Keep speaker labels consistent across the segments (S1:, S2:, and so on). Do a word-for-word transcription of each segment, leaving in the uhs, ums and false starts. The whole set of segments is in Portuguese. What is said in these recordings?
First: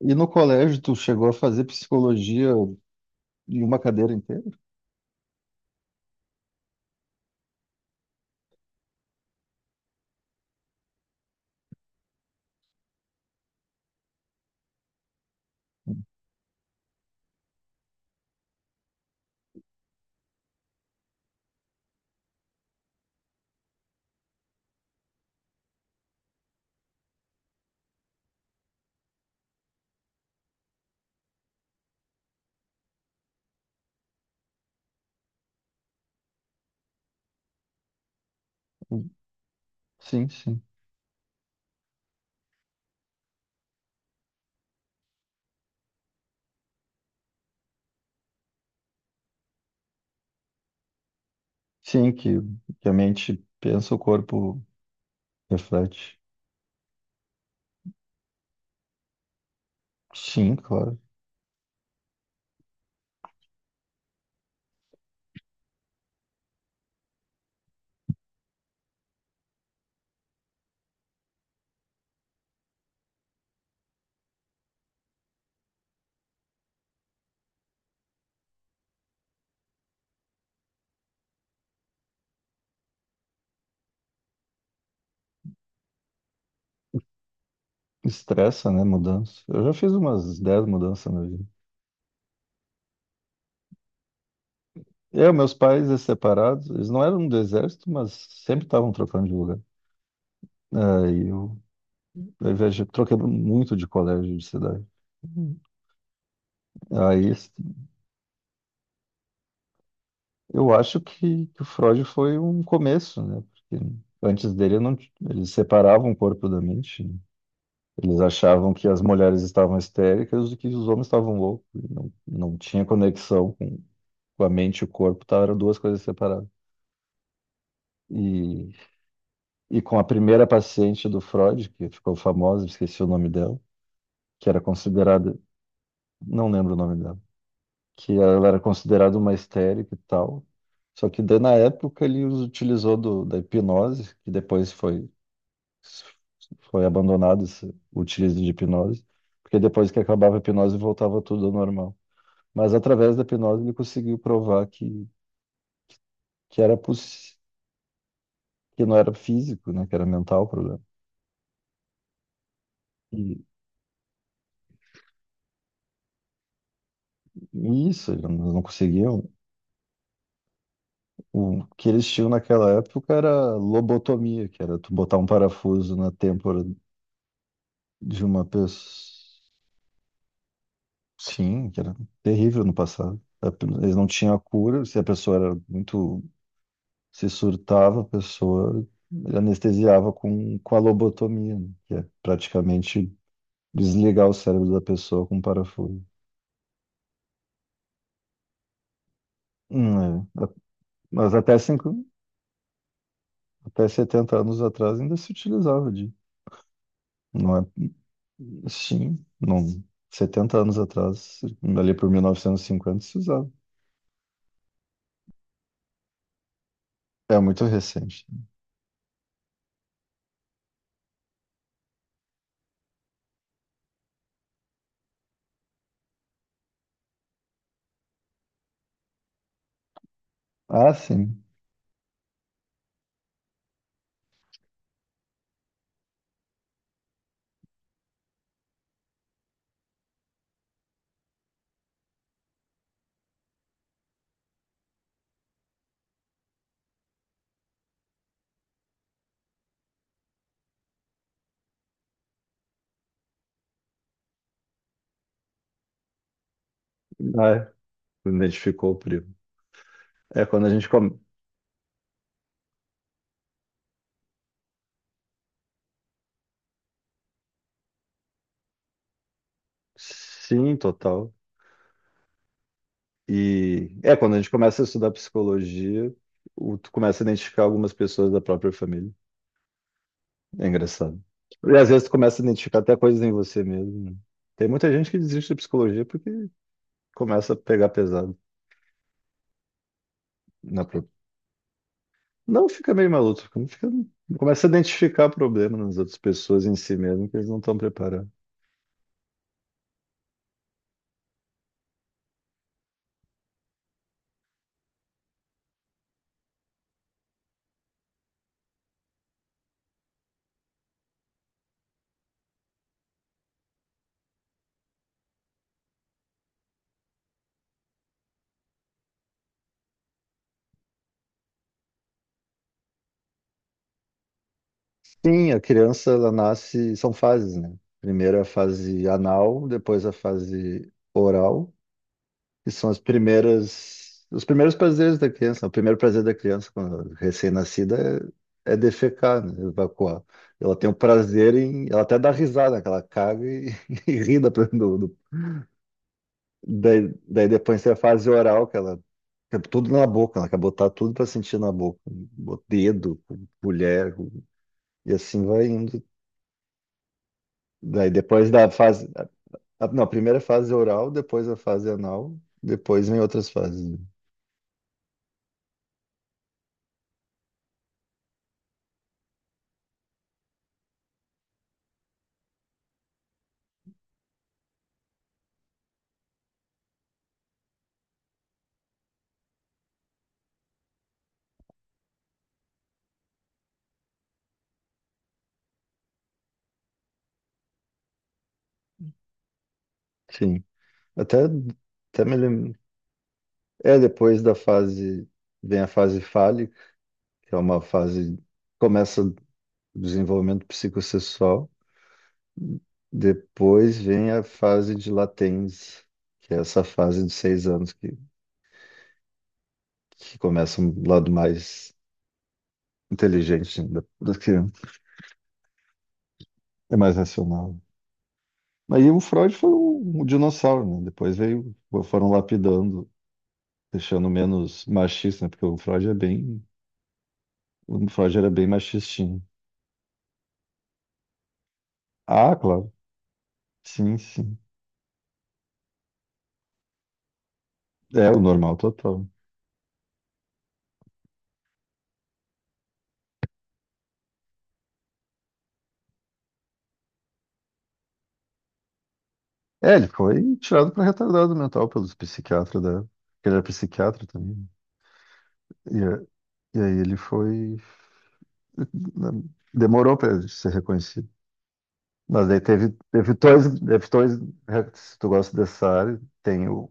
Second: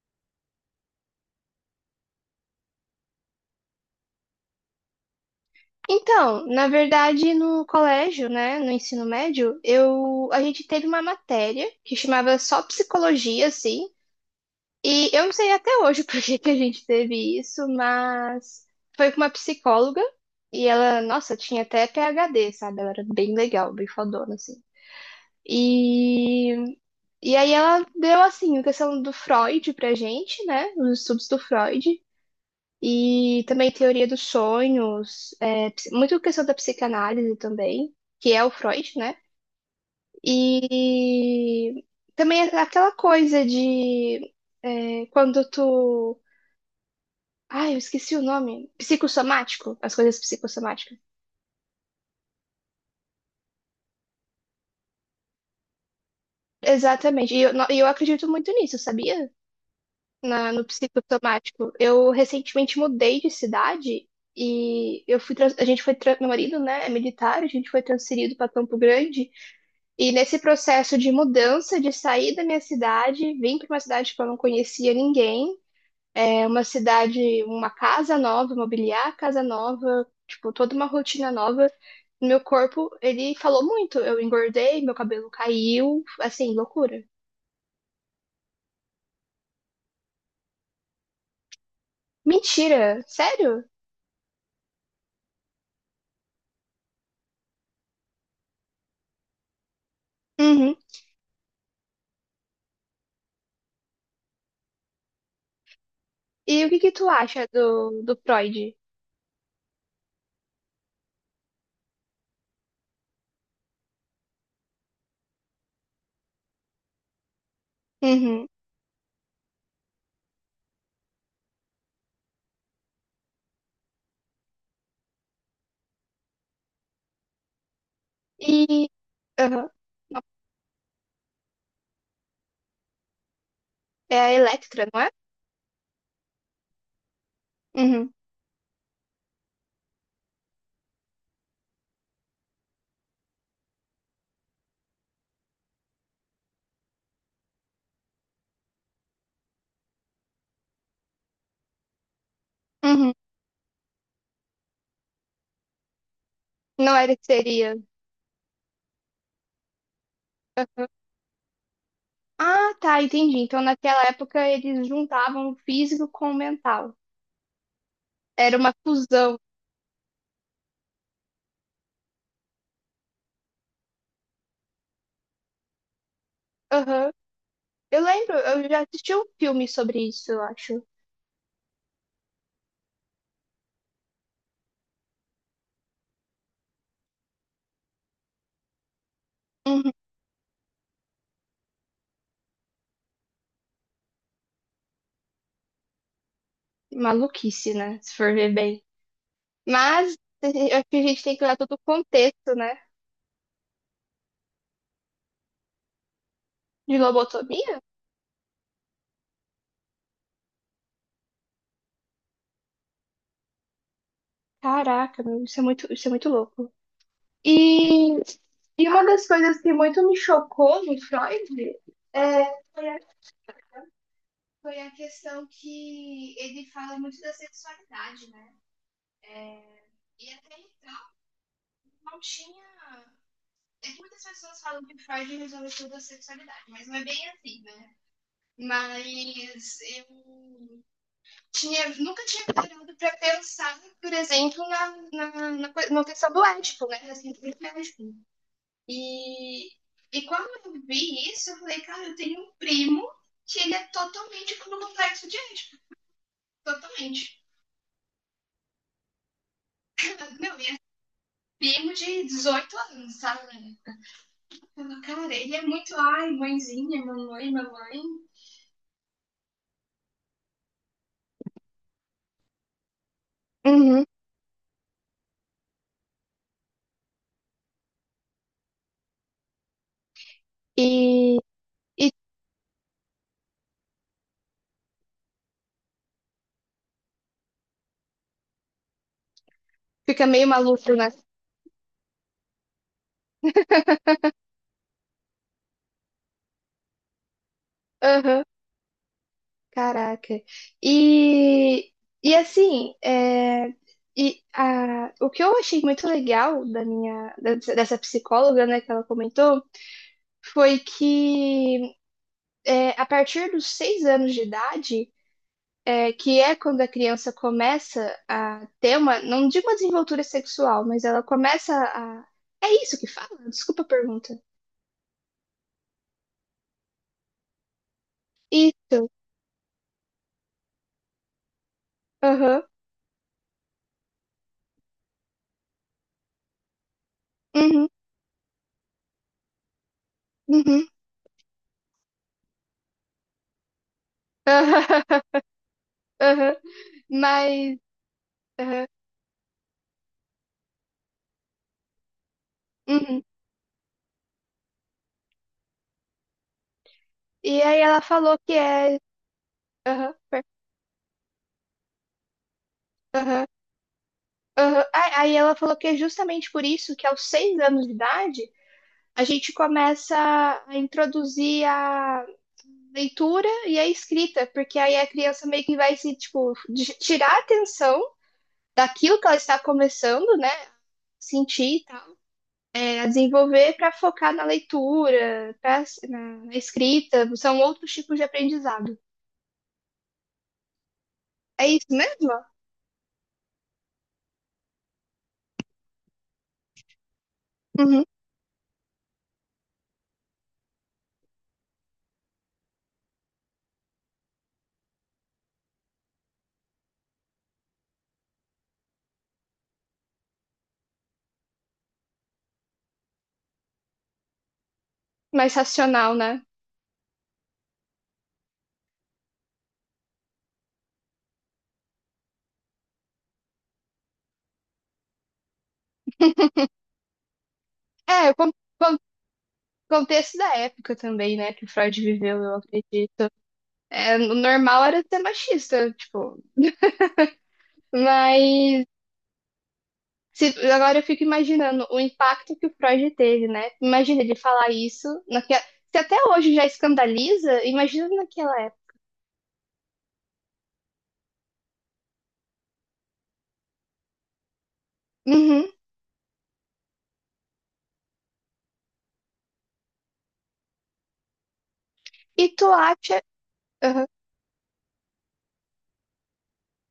S1: E no colégio, tu chegou a fazer psicologia em uma cadeira inteira?
S2: Então, na verdade, no colégio, né, no ensino médio, eu a gente teve uma matéria que chamava só psicologia, assim, e eu não sei até hoje por que que a gente teve isso, mas foi com uma psicóloga e ela, nossa, tinha até PhD, sabe? Ela era bem legal, bem fodona, assim. E, e aí ela deu, assim, a questão do Freud pra gente, né, os estudos do Freud, e também teoria dos sonhos, é, ps- muito questão da psicanálise também, que é o Freud, né?
S1: Sim, sim.
S2: E também é aquela coisa de é, quando tu. Ai, eu esqueci o nome. Psicossomático, as coisas psicossomáticas.
S1: Sim, que, que a mente pensa, o corpo reflete.
S2: Exatamente. E eu, no- e eu acredito muito nisso, sabia? Na,
S1: Sim,
S2: no
S1: claro.
S2: psicossomático. Eu recentemente mudei de cidade e eu fui, trans- a gente foi, tra- Meu marido, né, é militar, a gente foi transferido para Campo Grande. E nesse processo de mudança, de sair da minha cidade, vim para uma cidade que eu não conhecia ninguém, é uma cidade, uma casa nova, mobiliar a casa nova, tipo, toda uma rotina nova. Meu corpo, ele falou muito. Eu engordei, meu cabelo caiu, assim, loucura.
S1: Estressa, né? Mudança. Eu já fiz umas dez mudanças na vida.
S2: Mentira, sério?
S1: Eu, meus pais, eles separados, eles não eram do exército, mas sempre estavam trocando de lugar.
S2: Uhum.
S1: Aí eu, eu viajei, troquei muito de colégio, de cidade.
S2: E o que que tu
S1: Aí
S2: acha do, do Freud?
S1: eu acho que, que o Freud foi um começo, né? Porque antes dele não, t- eles separavam o corpo da mente, né? Eles
S2: Uhum.
S1: achavam que as mulheres estavam histéricas e que os homens estavam loucos. E não, não tinha conexão com com a mente e o corpo, tá? Eram duas coisas separadas. E,
S2: E. Aham.
S1: e com a primeira paciente do Freud, que ficou famosa, esqueci o nome dela,
S2: É a
S1: que era
S2: Electra, não é?
S1: considerada, não lembro o nome dela,
S2: Uhum.
S1: que ela era considerada uma histérica e tal. Só que daí, na época ele os utilizou do, da hipnose, que depois foi Foi abandonado esse- o utilizam de hipnose, porque depois que acabava a hipnose voltava tudo ao normal. Mas
S2: Uhum.
S1: através da hipnose ele conseguiu provar que, que era
S2: Não era que
S1: poss...
S2: seria.
S1: que não era físico, né, que era mental o problema.
S2: Ah, tá, entendi.
S1: E,
S2: Então, naquela época, eles juntavam o físico com o mental.
S1: e isso, eles não
S2: Era
S1: não
S2: uma
S1: conseguiam.
S2: fusão.
S1: O que eles tinham naquela época era lobotomia, que era tu botar um parafuso na têmpora
S2: Aham. Eu
S1: de
S2: lembro,
S1: uma
S2: eu
S1: pessoa.
S2: já assisti um filme sobre isso, eu acho.
S1: Sim, que era terrível no passado. A- pe- Eles não tinham a cura, se a pessoa era muito, se surtava a pessoa,
S2: Uhum.
S1: anestesiava com, com a lobotomia, né? Que é praticamente desligar o cérebro da pessoa com um parafuso.
S2: Maluquice, né? Se for ver bem. Mas
S1: Hum, é. A-
S2: eu acho que a gente
S1: Mas
S2: tem que olhar
S1: até,
S2: todo o
S1: cinco,
S2: contexto, né?
S1: até setenta anos atrás ainda se utilizava de.
S2: De
S1: Não é?
S2: lobotomia?
S1: Sim, não. Setenta anos atrás, ali por mil novecentos e cinquenta se usava.
S2: Caraca, meu, isso é muito, isso é muito louco.
S1: É muito
S2: E,
S1: recente.
S2: e uma das coisas que muito me chocou no Freud é, foi a, foi a questão que ele fala muito da sexualidade, né? E até
S1: Ah, sim.
S2: não tinha. É que muitas pessoas falam que Freud resolveu tudo a sexualidade, mas não é bem assim, né? Mas eu tinha, nunca tinha parado pra pensar, por exemplo, na, na, na, coi- na questão do ético, né? Assim, do ético. E, e quando eu vi isso, eu falei, cara, eu tenho um primo que ele é totalmente com o complexo de ético. Totalmente.
S1: Ah, é. Identificou o primo. É
S2: Meu,
S1: quando
S2: e
S1: a
S2: é
S1: gente come.
S2: primo de dezoito anos, sabe? Eu falo, cara, ele é muito, ai, mãezinha, mamãe, mamãe.
S1: Sim, total. E
S2: Uhum.
S1: é, quando a gente começa a estudar psicologia, o- tu começa a identificar algumas pessoas da própria família. É engraçado.
S2: E,
S1: E às vezes
S2: e
S1: tu começa a identificar até coisas em você mesmo, né? Tem muita gente que desiste da psicologia porque começa a pegar pesado
S2: fica meio
S1: na
S2: maluco, né?
S1: própria. Não fica meio maluco, fica... fica- começa a identificar problemas nas outras pessoas em si mesmo que eles não estão preparados.
S2: Aham, caraca. E, e assim, é, e, a, o que eu achei muito legal da minha, dessa dessa psicóloga, né, que ela comentou, foi que é, a partir dos seis anos de idade, é, que é quando a criança começa a ter uma, não digo uma desenvoltura sexual, mas ela começa a. É isso que fala? Desculpa a pergunta.
S1: Sim, a criança ela nasce, são fases, né? Primeiro a
S2: Isso.
S1: fase anal, depois a fase oral,
S2: Aham.
S1: que são as primeiras, os primeiros prazeres da criança. O primeiro prazer da criança quando é
S2: Uhum.
S1: recém-nascida é, é defecar, né? Evacuar. Ela
S2: Uhum.
S1: tem o prazer em, ela até dá risada, que ela caga e, e ri da, do, do-
S2: Aham, aham.
S1: daí, daí
S2: Mas.
S1: depois tem a fase oral, que
S2: Aham,
S1: ela é tudo na boca, ela quer botar tudo para sentir na boca, o dedo,
S2: uhum.
S1: mulher, e assim vai indo.
S2: E aí ela
S1: Daí
S2: falou
S1: depois
S2: que
S1: da
S2: é.
S1: fase, a- não, a
S2: Aham,
S1: primeira é
S2: per-
S1: fase oral, depois a fase anal, depois vem
S2: aham,
S1: outras fases, né.
S2: aham. Ah, aí ela falou que é justamente por isso que aos seis anos de idade a gente começa a introduzir a leitura e a escrita, porque aí a criança meio que vai se, tipo, de- tirar a atenção daquilo que ela está começando, né? Sentir e tal, é, a desenvolver para focar na leitura, pra, na na escrita, são outros tipos de aprendizado.
S1: Sim. Até,
S2: É isso
S1: até
S2: mesmo?
S1: me lembro. É, depois da fase, vem a fase fálica, que é uma
S2: Uhum.
S1: fase, começa o desenvolvimento psicossexual, depois vem a fase de latência, que é essa fase de seis anos que, que começa um lado mais inteligente da, da criança,
S2: Mais racional, né?
S1: é mais racional. Mas aí o Freud foi um, um dinossauro, né? Depois veio, foram lapidando, deixando menos machista, né? Porque o Freud é bem, o
S2: É, o
S1: Freud era
S2: con-
S1: bem
S2: con-
S1: machistinho.
S2: contexto da época também, né, que o Freud viveu,
S1: Ah,
S2: eu
S1: claro.
S2: acredito. É,
S1: Sim,
S2: o
S1: sim.
S2: normal era ser machista, tipo,
S1: É o normal
S2: mas
S1: total.
S2: se- agora eu fico imaginando o impacto que o Freud teve, né? Imagina ele falar isso, naque- se até hoje já escandaliza, imagina naquela época.
S1: É, ele foi tirado para retardado mental pelos psiquiatras da. Ele era psiquiatra também,
S2: Uhum.
S1: né? E, a- e aí ele foi, né, demorou para ser reconhecido. Mas
S2: E
S1: daí
S2: tu
S1: teve,
S2: acha...
S1: teve dois,
S2: Uhum,
S1: teve dois. É, se tu gosta dessa área, tem, o,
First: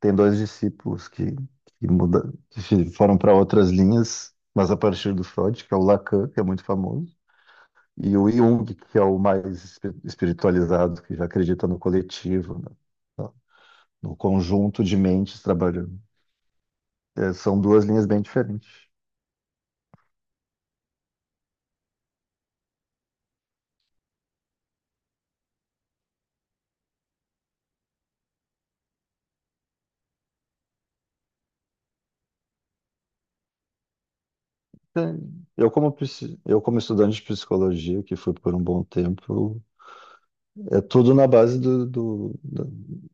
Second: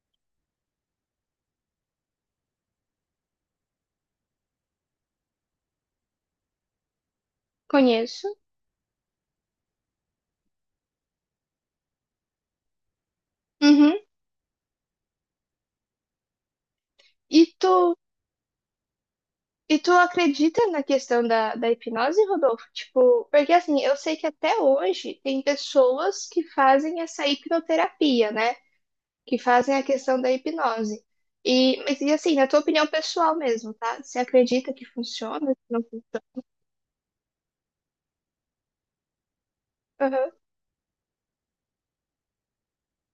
S1: tem dois discípulos que, que, muda, que fi- foram para outras linhas, mas a partir do Freud, que é o Lacan, que é muito famoso, e
S2: conheço.
S1: o Jung, que é o mais espi- espiritualizado, que já acredita no coletivo, né,
S2: Uhum.
S1: no conjunto de mentes trabalhando. É,
S2: E
S1: são
S2: tu...
S1: duas linhas bem diferentes.
S2: E tu acredita na questão da, da hipnose, Rodolfo? Tipo, porque assim, eu sei que até hoje tem pessoas que fazem essa hipnoterapia, né? Que fazem a questão da hipnose. E, mas, e assim, na tua opinião pessoal mesmo, tá? Você acredita que
S1: É,
S2: funciona? Que
S1: Eu
S2: não...
S1: como,
S2: fun-
S1: psi- eu como estudante de psicologia, que fui por um bom tempo,
S2: Aham.
S1: é tudo na base do, do- da-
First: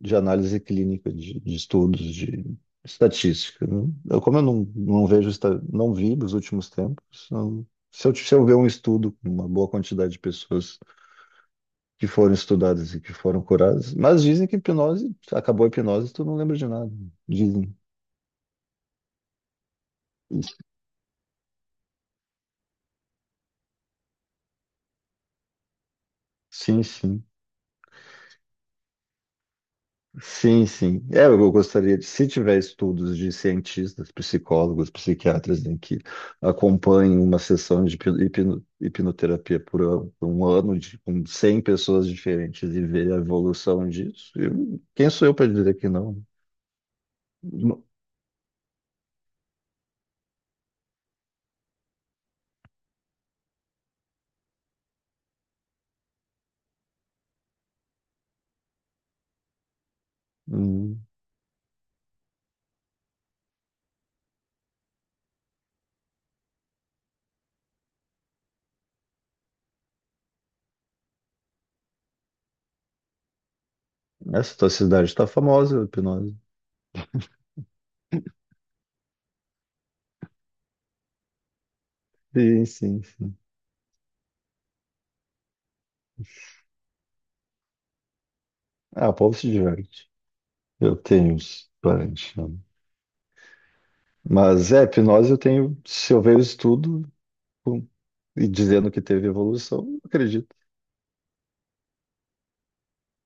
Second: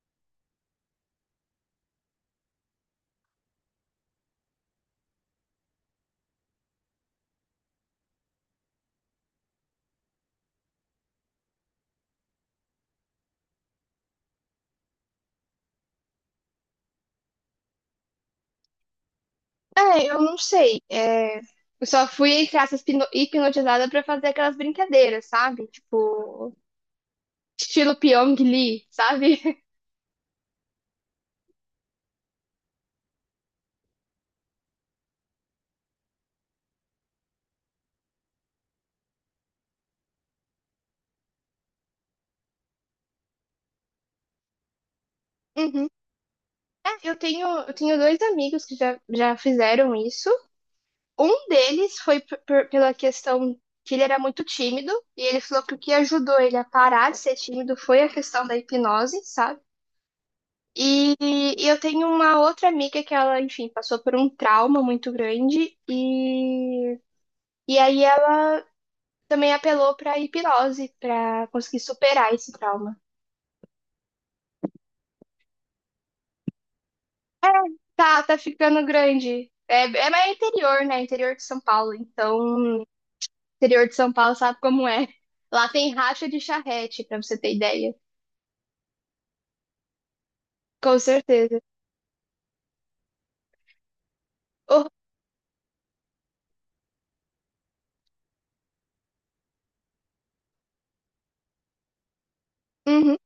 S1: de análise clínica, de, de estudos, de estatística, né? Eu, como eu não, não vejo, esta- não vi nos últimos tempos, não- se eu, se eu ver um estudo com uma boa quantidade de pessoas que foram estudadas e que foram curadas, mas dizem que hipnose, acabou a hipnose, tu não lembra de nada. Dizem.
S2: É, eu não sei. É, eu só fui, entre aspas, pino- hipnotizada pra fazer aquelas brincadeiras, sabe? Tipo,
S1: Sim, sim.
S2: estilo Pyong Lee, sabe?
S1: Sim, sim. É, eu gostaria de, se tiver estudos de cientistas, psicólogos, psiquiatras em que acompanhem uma sessão de hipno- hipno- hipnoterapia por ano- por um ano de, com cem pessoas diferentes e ver a evolução disso, eu- quem sou eu para dizer
S2: Uhum.
S1: que não?
S2: É, eu tenho, eu
S1: Não-
S2: tenho dois amigos que já, já fizeram isso. Um deles foi p- p- pela questão que ele era muito tímido, e ele falou que o que ajudou ele a parar de ser tímido foi a questão da hipnose, sabe?
S1: hum,
S2: E, e eu tenho uma outra amiga que ela, enfim, passou por um trauma muito grande e, e aí ela também apelou pra hipnose pra conseguir superar esse trauma.
S1: Essa tua cidade está famosa, a hipnose.
S2: Tá, tá ficando grande. É, é, mas é interior, né? Interior de São Paulo.
S1: Sim,
S2: Então,
S1: sim, sim.
S2: interior de São Paulo sabe como é. Lá tem racha de charrete, pra você ter ideia.
S1: Ah, o povo se diverte. Eu
S2: Com
S1: tenho
S2: certeza.
S1: uns parentes, né? Mas é,
S2: Ô,
S1: hipnose eu tenho, se eu ver o estudo. E dizendo que teve evolução, não acredito.
S2: uhum,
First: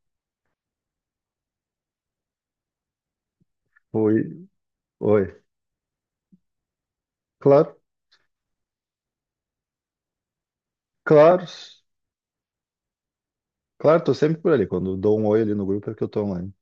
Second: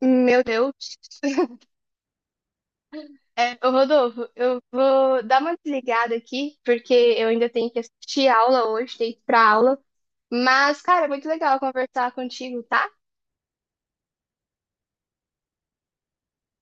S2: meu Deus. É, ô,
S1: Oi,
S2: Rodolfo, eu vou
S1: oi.
S2: dar uma desligada aqui, porque eu ainda tenho que
S1: Claro,
S2: assistir aula hoje, tenho que ir pra aula. Mas, cara, é muito
S1: claro,
S2: legal conversar contigo, tá?
S1: claro, tô sempre por ali. Quando dou um oi ali no grupo é que eu tô online.